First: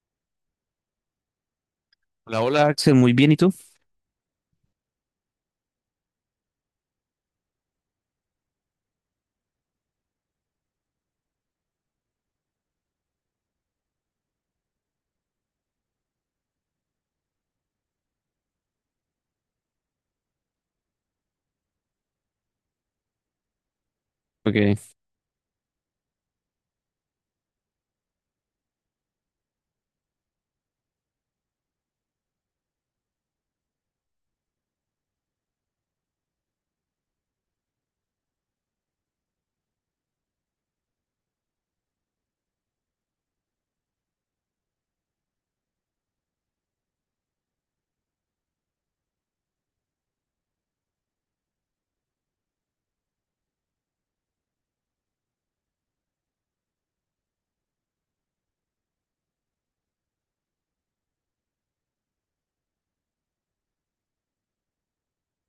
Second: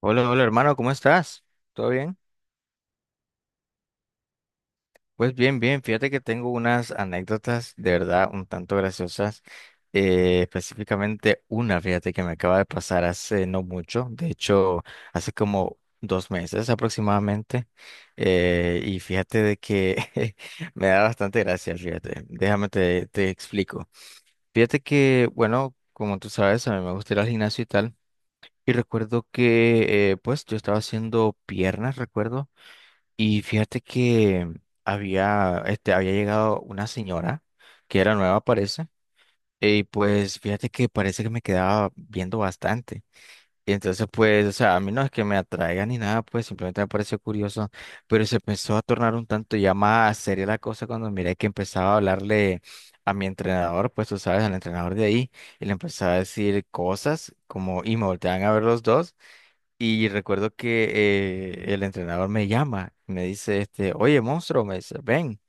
Hola, hola hermano, ¿cómo estás? ¿Todo bien? Hola, hola Axel, muy bien, ¿y tú? Pues bien, bien, fíjate que tengo unas anécdotas de verdad un tanto graciosas, específicamente una, fíjate que me acaba de pasar hace no mucho, de hecho hace como 2 meses aproximadamente, y fíjate de que me da bastante gracia, fíjate, déjame te explico. Fíjate Ok. que, bueno, como tú sabes, a mí me gusta ir al gimnasio y tal, y recuerdo que, pues yo estaba haciendo piernas, recuerdo. Y fíjate que había llegado una señora que era nueva, parece. Y pues fíjate que parece que me quedaba viendo bastante. Y entonces, pues, o sea, a mí no es que me atraiga ni nada, pues simplemente me pareció curioso. Pero se empezó a tornar un tanto ya más seria la cosa cuando miré que empezaba a hablarle a mi entrenador, pues tú sabes, al entrenador de ahí. Y le empezaba a decir cosas como, y me volteaban a ver los dos. Y recuerdo que el entrenador me llama, me dice, oye, monstruo, me dice, ven.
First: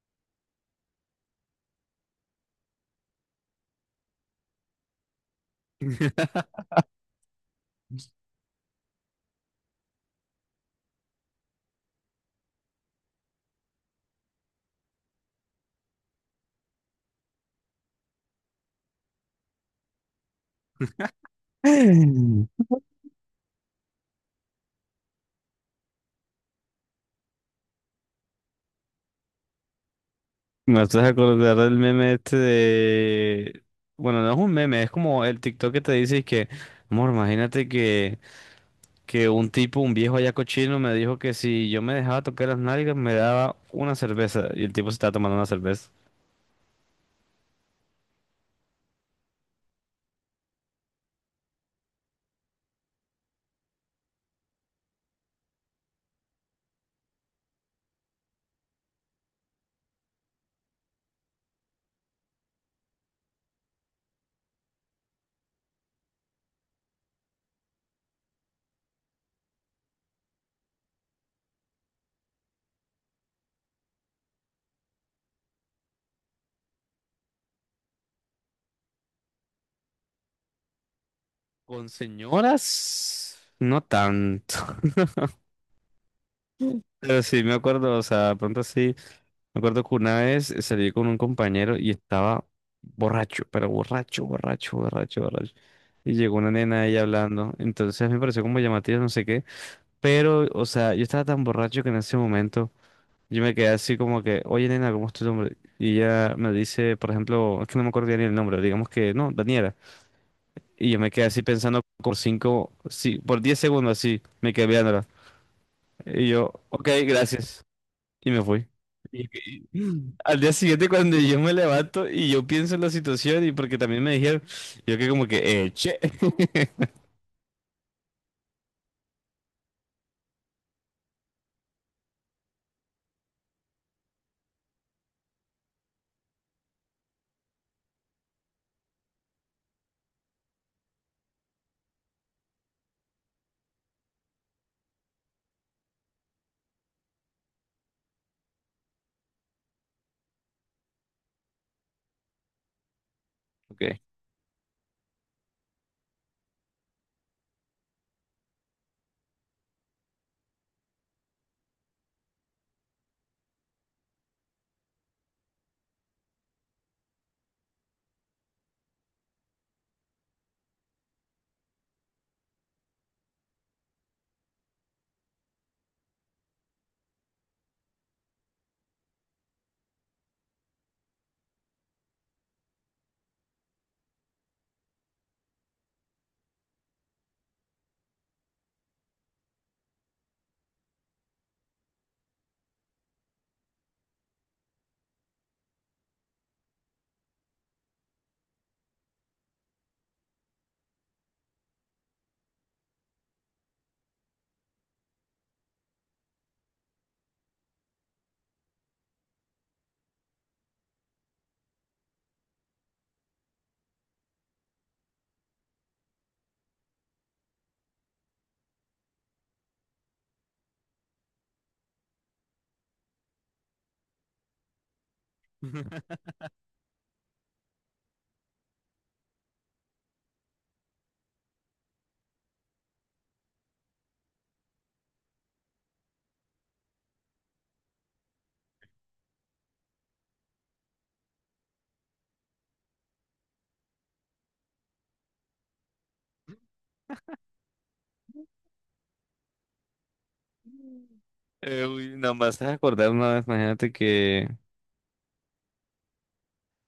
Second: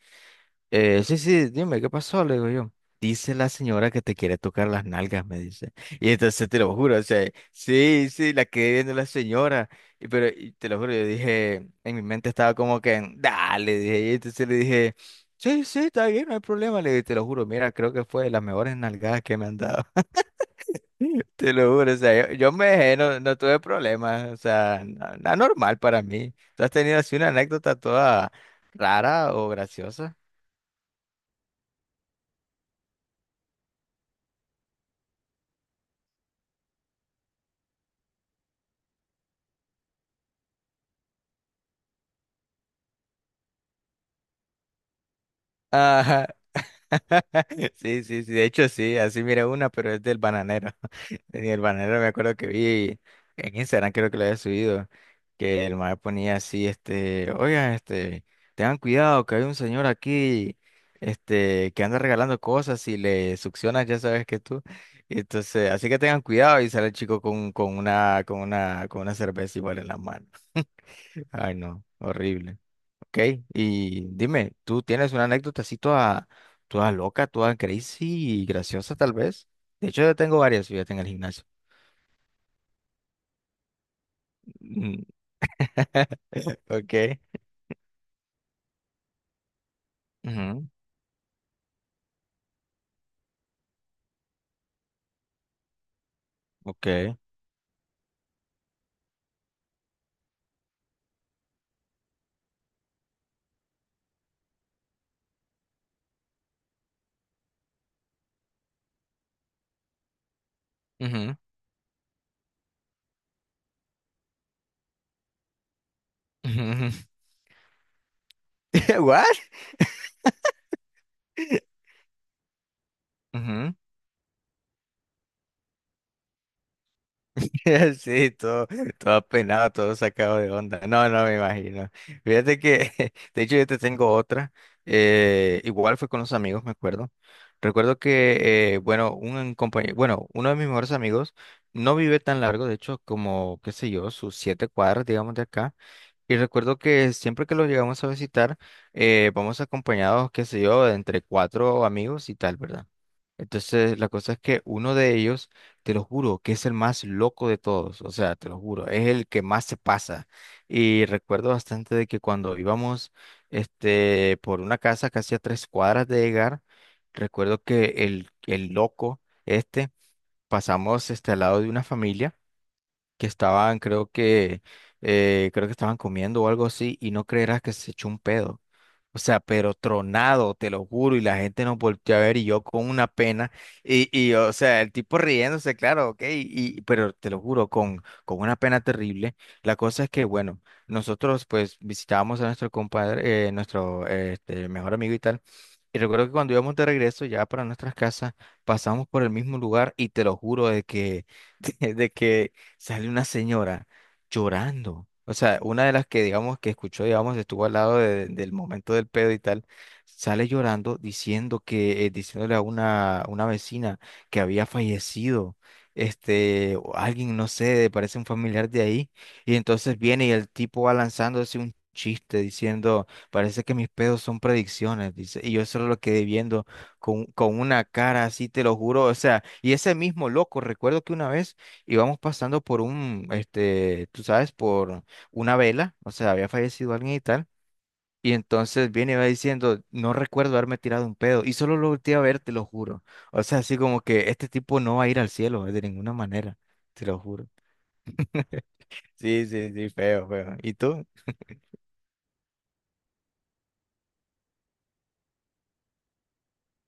Sí, sí, dime, ¿qué pasó? Le digo yo. Dice la señora que te quiere tocar las nalgas, me dice. Y entonces te lo juro, o sea, sí, sí, la quedé viendo la señora. Pero te lo juro, yo dije, en mi mente estaba como que, dale, dije. Y entonces le dije, sí, sí, está bien, no hay problema. Le dije, te lo juro, mira, creo que fue de las mejores nalgadas que me han dado. Te lo juro, o sea, yo me dejé, no, no tuve problemas, o sea, nada normal para mí. ¿Tú has tenido así una anécdota toda rara o graciosa? Me estás acordar del meme este de... Bueno, no es un meme, es como el TikTok que te dice que, amor, imagínate que un tipo, un viejo allá cochino me dijo que si yo me dejaba tocar las nalgas me daba una cerveza y el tipo se estaba tomando una cerveza. Ajá. Sí, sí, sí, de hecho sí, así miré una, pero es del bananero. En el bananero me acuerdo que vi en Instagram, creo que lo había subido, que el mae ponía así, oigan, tengan cuidado que hay un señor aquí, que anda regalando cosas y le succionas, ya sabes que tú. Y entonces, así que tengan cuidado y sale el chico con una cerveza igual en la mano. Ay, no, horrible. Ok, y dime, ¿tú tienes una anécdota así toda, toda loca, toda crazy y graciosa tal vez? De hecho, yo tengo varias, fíjate, en el gimnasio. ¿Con señoras? No tanto. Mm. Ok. Pero sí, me acuerdo, o sea, pronto sí. Me acuerdo que una vez Ujú. salí con un compañero y estaba borracho, pero borracho, borracho, borracho, borracho. Y llegó una nena ahí Ok. hablando. Entonces me pareció como llamativo, no sé qué. Pero, o sea, yo estaba tan borracho que en ese momento yo me quedé así como que, oye, nena, ¿cómo es tu nombre? Y ella me dice, por ejemplo, es que no me acuerdo bien el nombre, digamos que no, Daniela. Y yo me quedé Ujú, así pensando por cinco, sí, por 10 segundos así, me quedé viéndola. Y yo, ujú, ok, ujú. gracias. Y me fui. Y- What? Al día siguiente, cuando yo me levanto y yo pienso en la situación y Ujú. porque también me dijeron, yo que como que, che. Sí, todo, todo apenado, todo sacado de onda. No, no me imagino. Fíjate que, de hecho, yo te tengo otra. Igual fue con los amigos, me acuerdo. Recuerdo que, bueno, un compañero, bueno, uno de mis mejores amigos no vive tan largo, de hecho, como, qué sé yo, sus 7 cuadras, digamos, de acá. Y recuerdo que siempre que los llegamos a visitar, vamos acompañados, qué sé yo, de entre cuatro amigos y tal, ¿verdad? Ok. Entonces, la cosa es que uno de ellos, te lo juro, que es el más loco de todos, o sea, te lo juro, es el que más se pasa. Y recuerdo bastante de que cuando íbamos, por una casa casi a 3 cuadras de llegar, recuerdo que el loco, pasamos, al lado de una familia que estaban, creo que estaban comiendo o algo así, y no creerás que se echó un pedo. O sea, pero tronado, te lo juro, y la gente nos volteó a ver y yo con una pena, y o sea, el tipo riéndose, claro, ok, pero te lo juro, con una pena terrible. La cosa es que, bueno, nosotros pues visitábamos a nuestro compadre, nuestro mejor amigo y tal, y recuerdo que cuando íbamos de regreso ya para nuestras casas, pasamos por el mismo lugar y te lo juro de que, de que sale una señora llorando. O sea, una de las que, digamos, que escuchó, digamos, estuvo al lado del momento del pedo y tal, sale llorando diciendo que, diciéndole a una vecina que había fallecido, o alguien, no sé, parece un familiar de ahí, y entonces viene y el tipo va lanzándose un chiste diciendo, parece que mis pedos son predicciones, dice, y yo solo lo quedé viendo con una cara así, te lo juro, o sea, y ese mismo loco, recuerdo que una vez íbamos pasando por un, tú sabes, por una vela, o sea, había fallecido alguien y tal. Y entonces viene y va diciendo, no recuerdo haberme tirado un pedo. Y solo lo volteé a ver, te lo juro. O sea, así como que este tipo no va a ir al cielo de ninguna manera, te lo juro. Sí, sí, sí, feo, feo. ¿Y tú? Uy, nada más acordar una vez, imagínate que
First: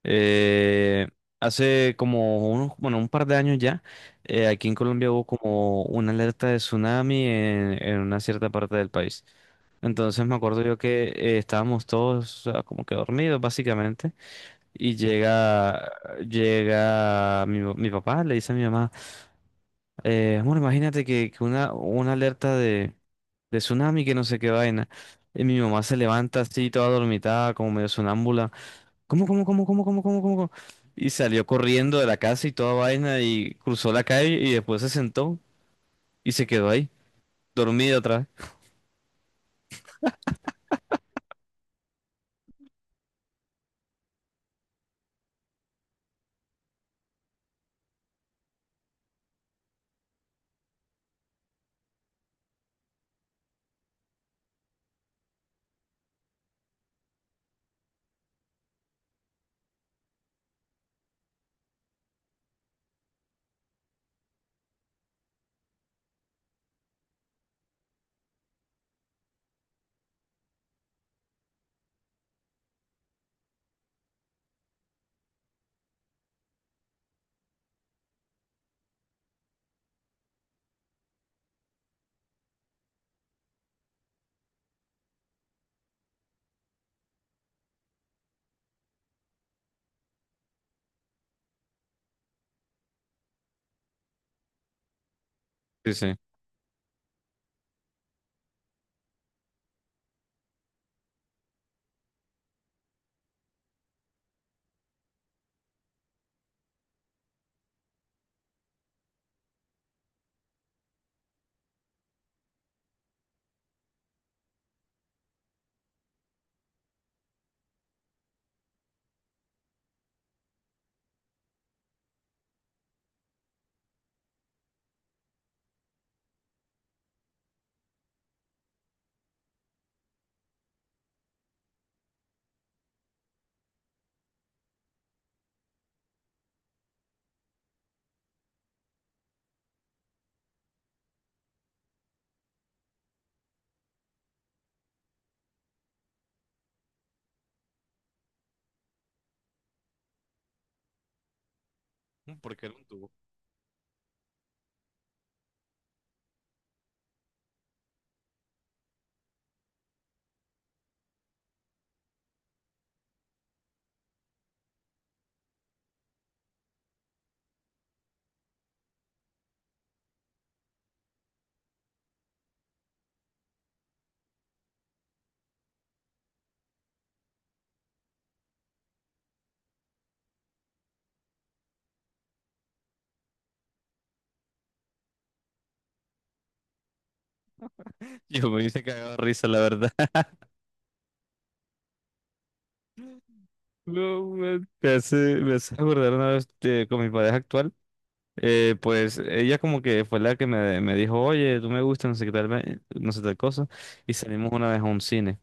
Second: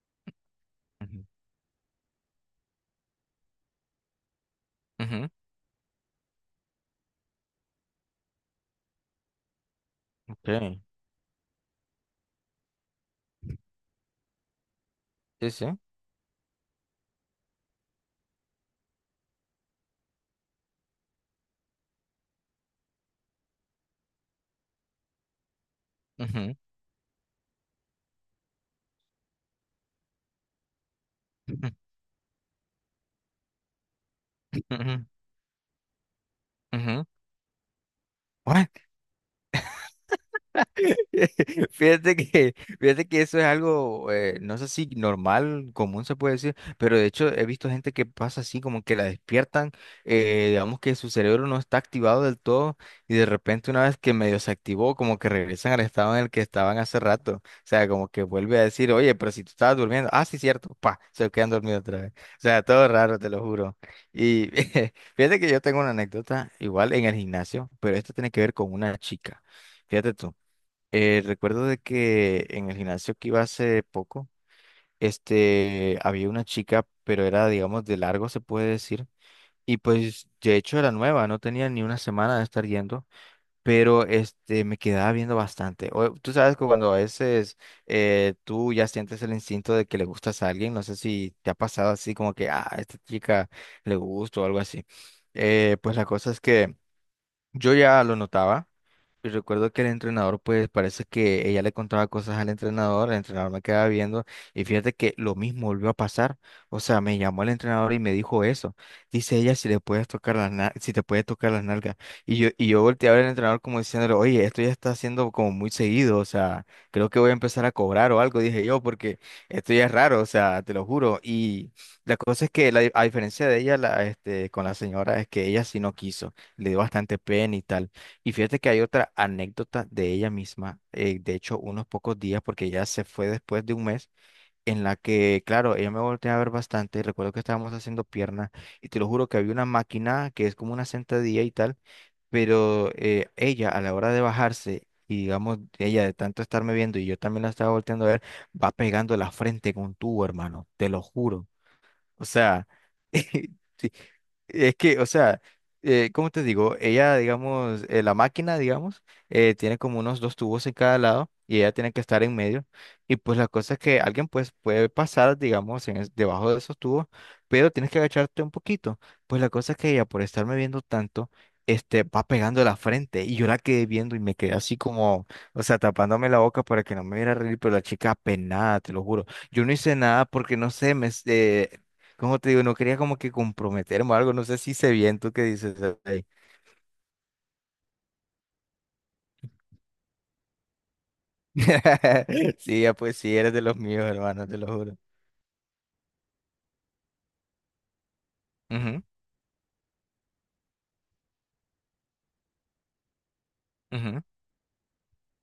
eh, Ujú, hace como unos, bueno, un par de años ya, aquí en Colombia hubo ujú, como una alerta de tsunami en una cierta parte del país. Entonces me ok. acuerdo yo que estábamos todos ah, como que dormidos básicamente. Y Sí, sí. llega, llega mi papá, le dice a mi mamá, amor, imagínate que una alerta de tsunami, que no sé qué vaina. Y mi mamá se levanta Ujú. así, toda dormitada, como medio sonámbula. ¿Cómo, cómo, cómo, cómo, cómo, cómo, cómo, cómo? Y salió corriendo de la casa y toda vaina y cruzó la calle y después Ujú, se ujú, sentó y se quedó ahí, ujú. dormida otra What? Fíjate que, fíjate que eso es algo, no sé si normal, común se puede decir, pero de hecho he visto gente que pasa así, como que la despiertan, digamos que su cerebro no está activado del todo y de repente una vez que medio se activó, como que regresan al estado en el que estaban hace rato, o sea, como que vuelve a decir, oye, pero si tú estabas durmiendo, ah, sí, cierto, pa, se quedan dormidos otra vez, o sea, todo raro, te lo juro. Y fíjate que yo tengo una anécdota igual en el gimnasio, pero esto tiene que ver con una chica, fíjate tú. Recuerdo de que en el gimnasio que iba hace poco, había una chica, pero era, digamos, de largo, se puede decir. Y pues, de hecho, era nueva, no tenía ni una semana de estar yendo, pero me quedaba viendo bastante. Tú sabes que cuando a veces tú ya sientes el instinto de que le gustas a alguien, no sé si te ha pasado así como que, ah, a esta chica le gusto o algo así. Pues vez. la Sí, cosa es que... Yo ya lo notaba y recuerdo que el entrenador, pues parece que ella le contaba cosas al entrenador, el entrenador me quedaba viendo y fíjate que lo mismo volvió a pasar. O sea, me llamó el entrenador y me dijo eso. Dice ella si le puedes tocar las na- si te puede tocar las nalgas. Y yo volteé a ver al entrenador como diciéndole, oye, esto ya está haciendo como muy seguido, o sea, creo que voy a empezar a cobrar o algo, dije yo, porque esto ya es raro, o sea, te lo juro. Y la cosa es que a diferencia de ella, con la señora, es que ella sí no quiso, le dio bastante pena y tal. Y fíjate que hay otra anécdota de ella misma, de hecho, unos pocos días, porque ella se fue después de un mes, en la que, claro, ella me volteó a ver bastante, y recuerdo que estábamos haciendo piernas, y te lo juro que había una máquina que es como una sentadilla y tal, pero ella a la hora de bajarse, y digamos, ella de tanto estarme viendo y yo también la estaba volteando a ver, va pegando la frente con un tubo, hermano, te lo juro. O sí. Porque sea, era un tubo. es que, o sea, ¿cómo te digo? Ella, digamos, la máquina, digamos, tiene como unos dos tubos en cada lado y ella tiene que estar en medio. Y pues la cosa es que alguien pues puede pasar, digamos, debajo de esos tubos, pero tienes que agacharte un poquito. Pues la cosa es que ella, por estarme viendo tanto, va pegando la frente y yo la quedé viendo y me quedé así como, o sea, tapándome la boca para que no me viera reír, pero la chica apenada, te lo juro. Yo no hice nada porque no sé, como te digo, no quería como que comprometerme o algo, no sé si sé bien tú qué dices ahí. Yo me hice cagado de risa, la verdad. Sí, ya pues sí, eres de los míos, No, hermano, te man, lo juro. Me hace acordar una vez con mi pareja actual. Ujú, Pues ella como que fue la que me dijo, oye, tú me gustas, no sé qué tal, no sé tal cosa, y ujú, salimos una vez a un cine.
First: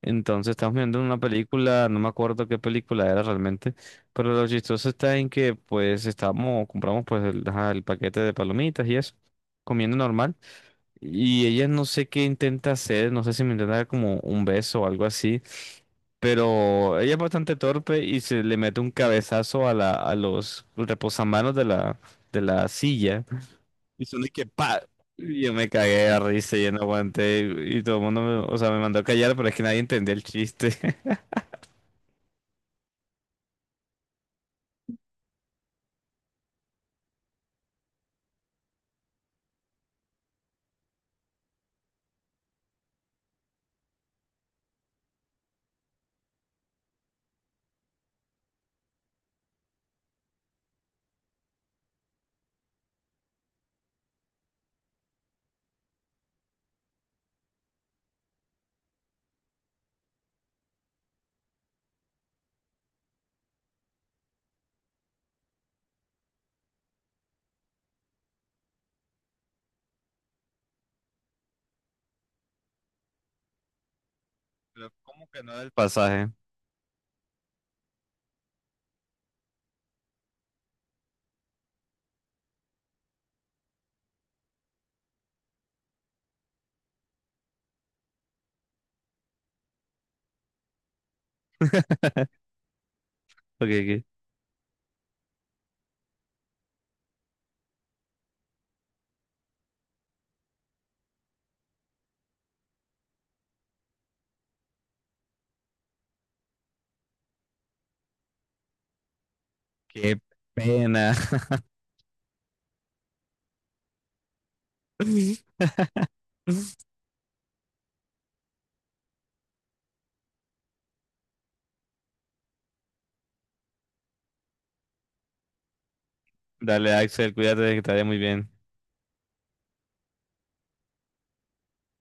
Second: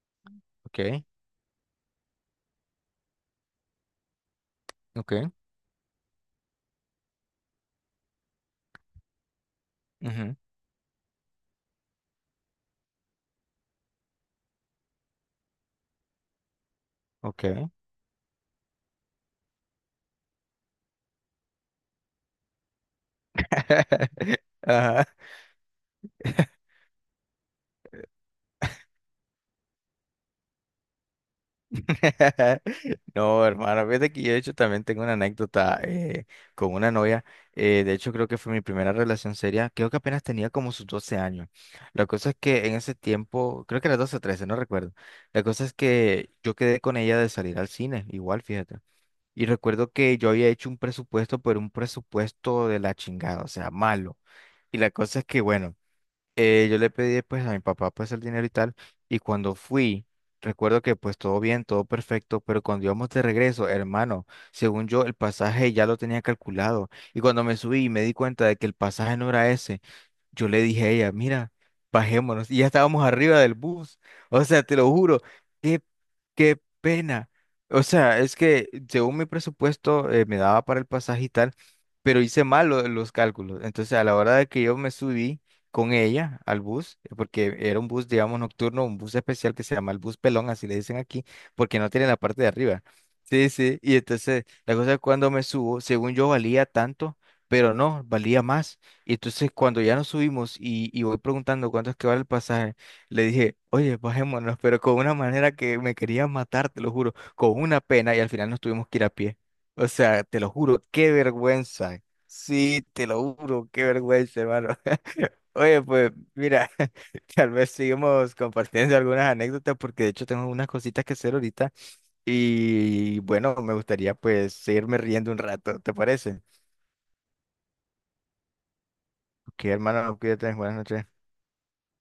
Entonces estamos viendo ok, una película, no me acuerdo qué película era realmente, pero lo chistoso está en ok, que pues estábamos, compramos pues el, ajá, el paquete de palomitas y eso, comiendo normal, ujú, y ella no sé qué intenta hacer, no sé si me intenta dar como un beso o algo así, pero ella es bastante ok. torpe y se le mete un cabezazo a la, a los reposamanos de la silla. Y son de que pa. Ajá. Y yo me cagué de risa y yo no aguanté. Y todo el mundo me, o sea, me mandó a callar, pero es que nadie entendió el chiste. No, hermano, fíjate que yo de hecho también tengo una anécdota con una novia. De hecho, creo que fue mi primera relación seria. Creo que apenas tenía como sus 12 años. La cosa es que en ese tiempo, creo que era 12 o 13, no recuerdo. La cosa es que yo quedé con ella de salir al cine, igual, fíjate. Y recuerdo que yo había hecho un presupuesto, pero un presupuesto de la chingada, o sea, malo. Y la cosa es que, bueno, yo le pedí pues a mi papá pues el dinero y tal, y cuando fui, recuerdo que pues todo bien, todo perfecto, pero cuando íbamos de regreso, hermano, según yo el pasaje ya lo tenía calculado, y cuando me subí me di cuenta de que el pasaje no era ese, yo le dije a ella, mira, bajémonos. Y ya estábamos arriba del bus. O sea, te lo Pero juro, ¿cómo que no del qué, pasaje? qué pena. O sea, es que según mi presupuesto me daba para el pasaje y tal, pero hice mal los cálculos. Entonces, a la hora de que yo me subí con ella al bus, porque era un bus, digamos, nocturno, un bus especial que se llama el bus pelón, así le dicen aquí, porque no tiene la parte de arriba. Sí, sí. Porque Y qué entonces, la cosa es cuando me subo, según yo valía tanto, pero no, valía más. Y entonces cuando ya nos subimos y voy preguntando cuánto es que vale el pasaje, le dije, oye, bajémonos, pero con una manera que me quería matar, te lo juro, con una pena y al final nos tuvimos que ir a pie. O qué sea, te lo juro, qué pena. vergüenza. Sí, te lo juro, qué vergüenza, hermano. Oye, pues mira, tal vez sigamos compartiendo algunas anécdotas porque de hecho tengo unas cositas que hacer ahorita y bueno, me gustaría pues seguirme riendo un rato, ¿te parece? Dale, Axel, cuídate que te vaya muy bien. Ok, hermano, cuídate, buenas noches.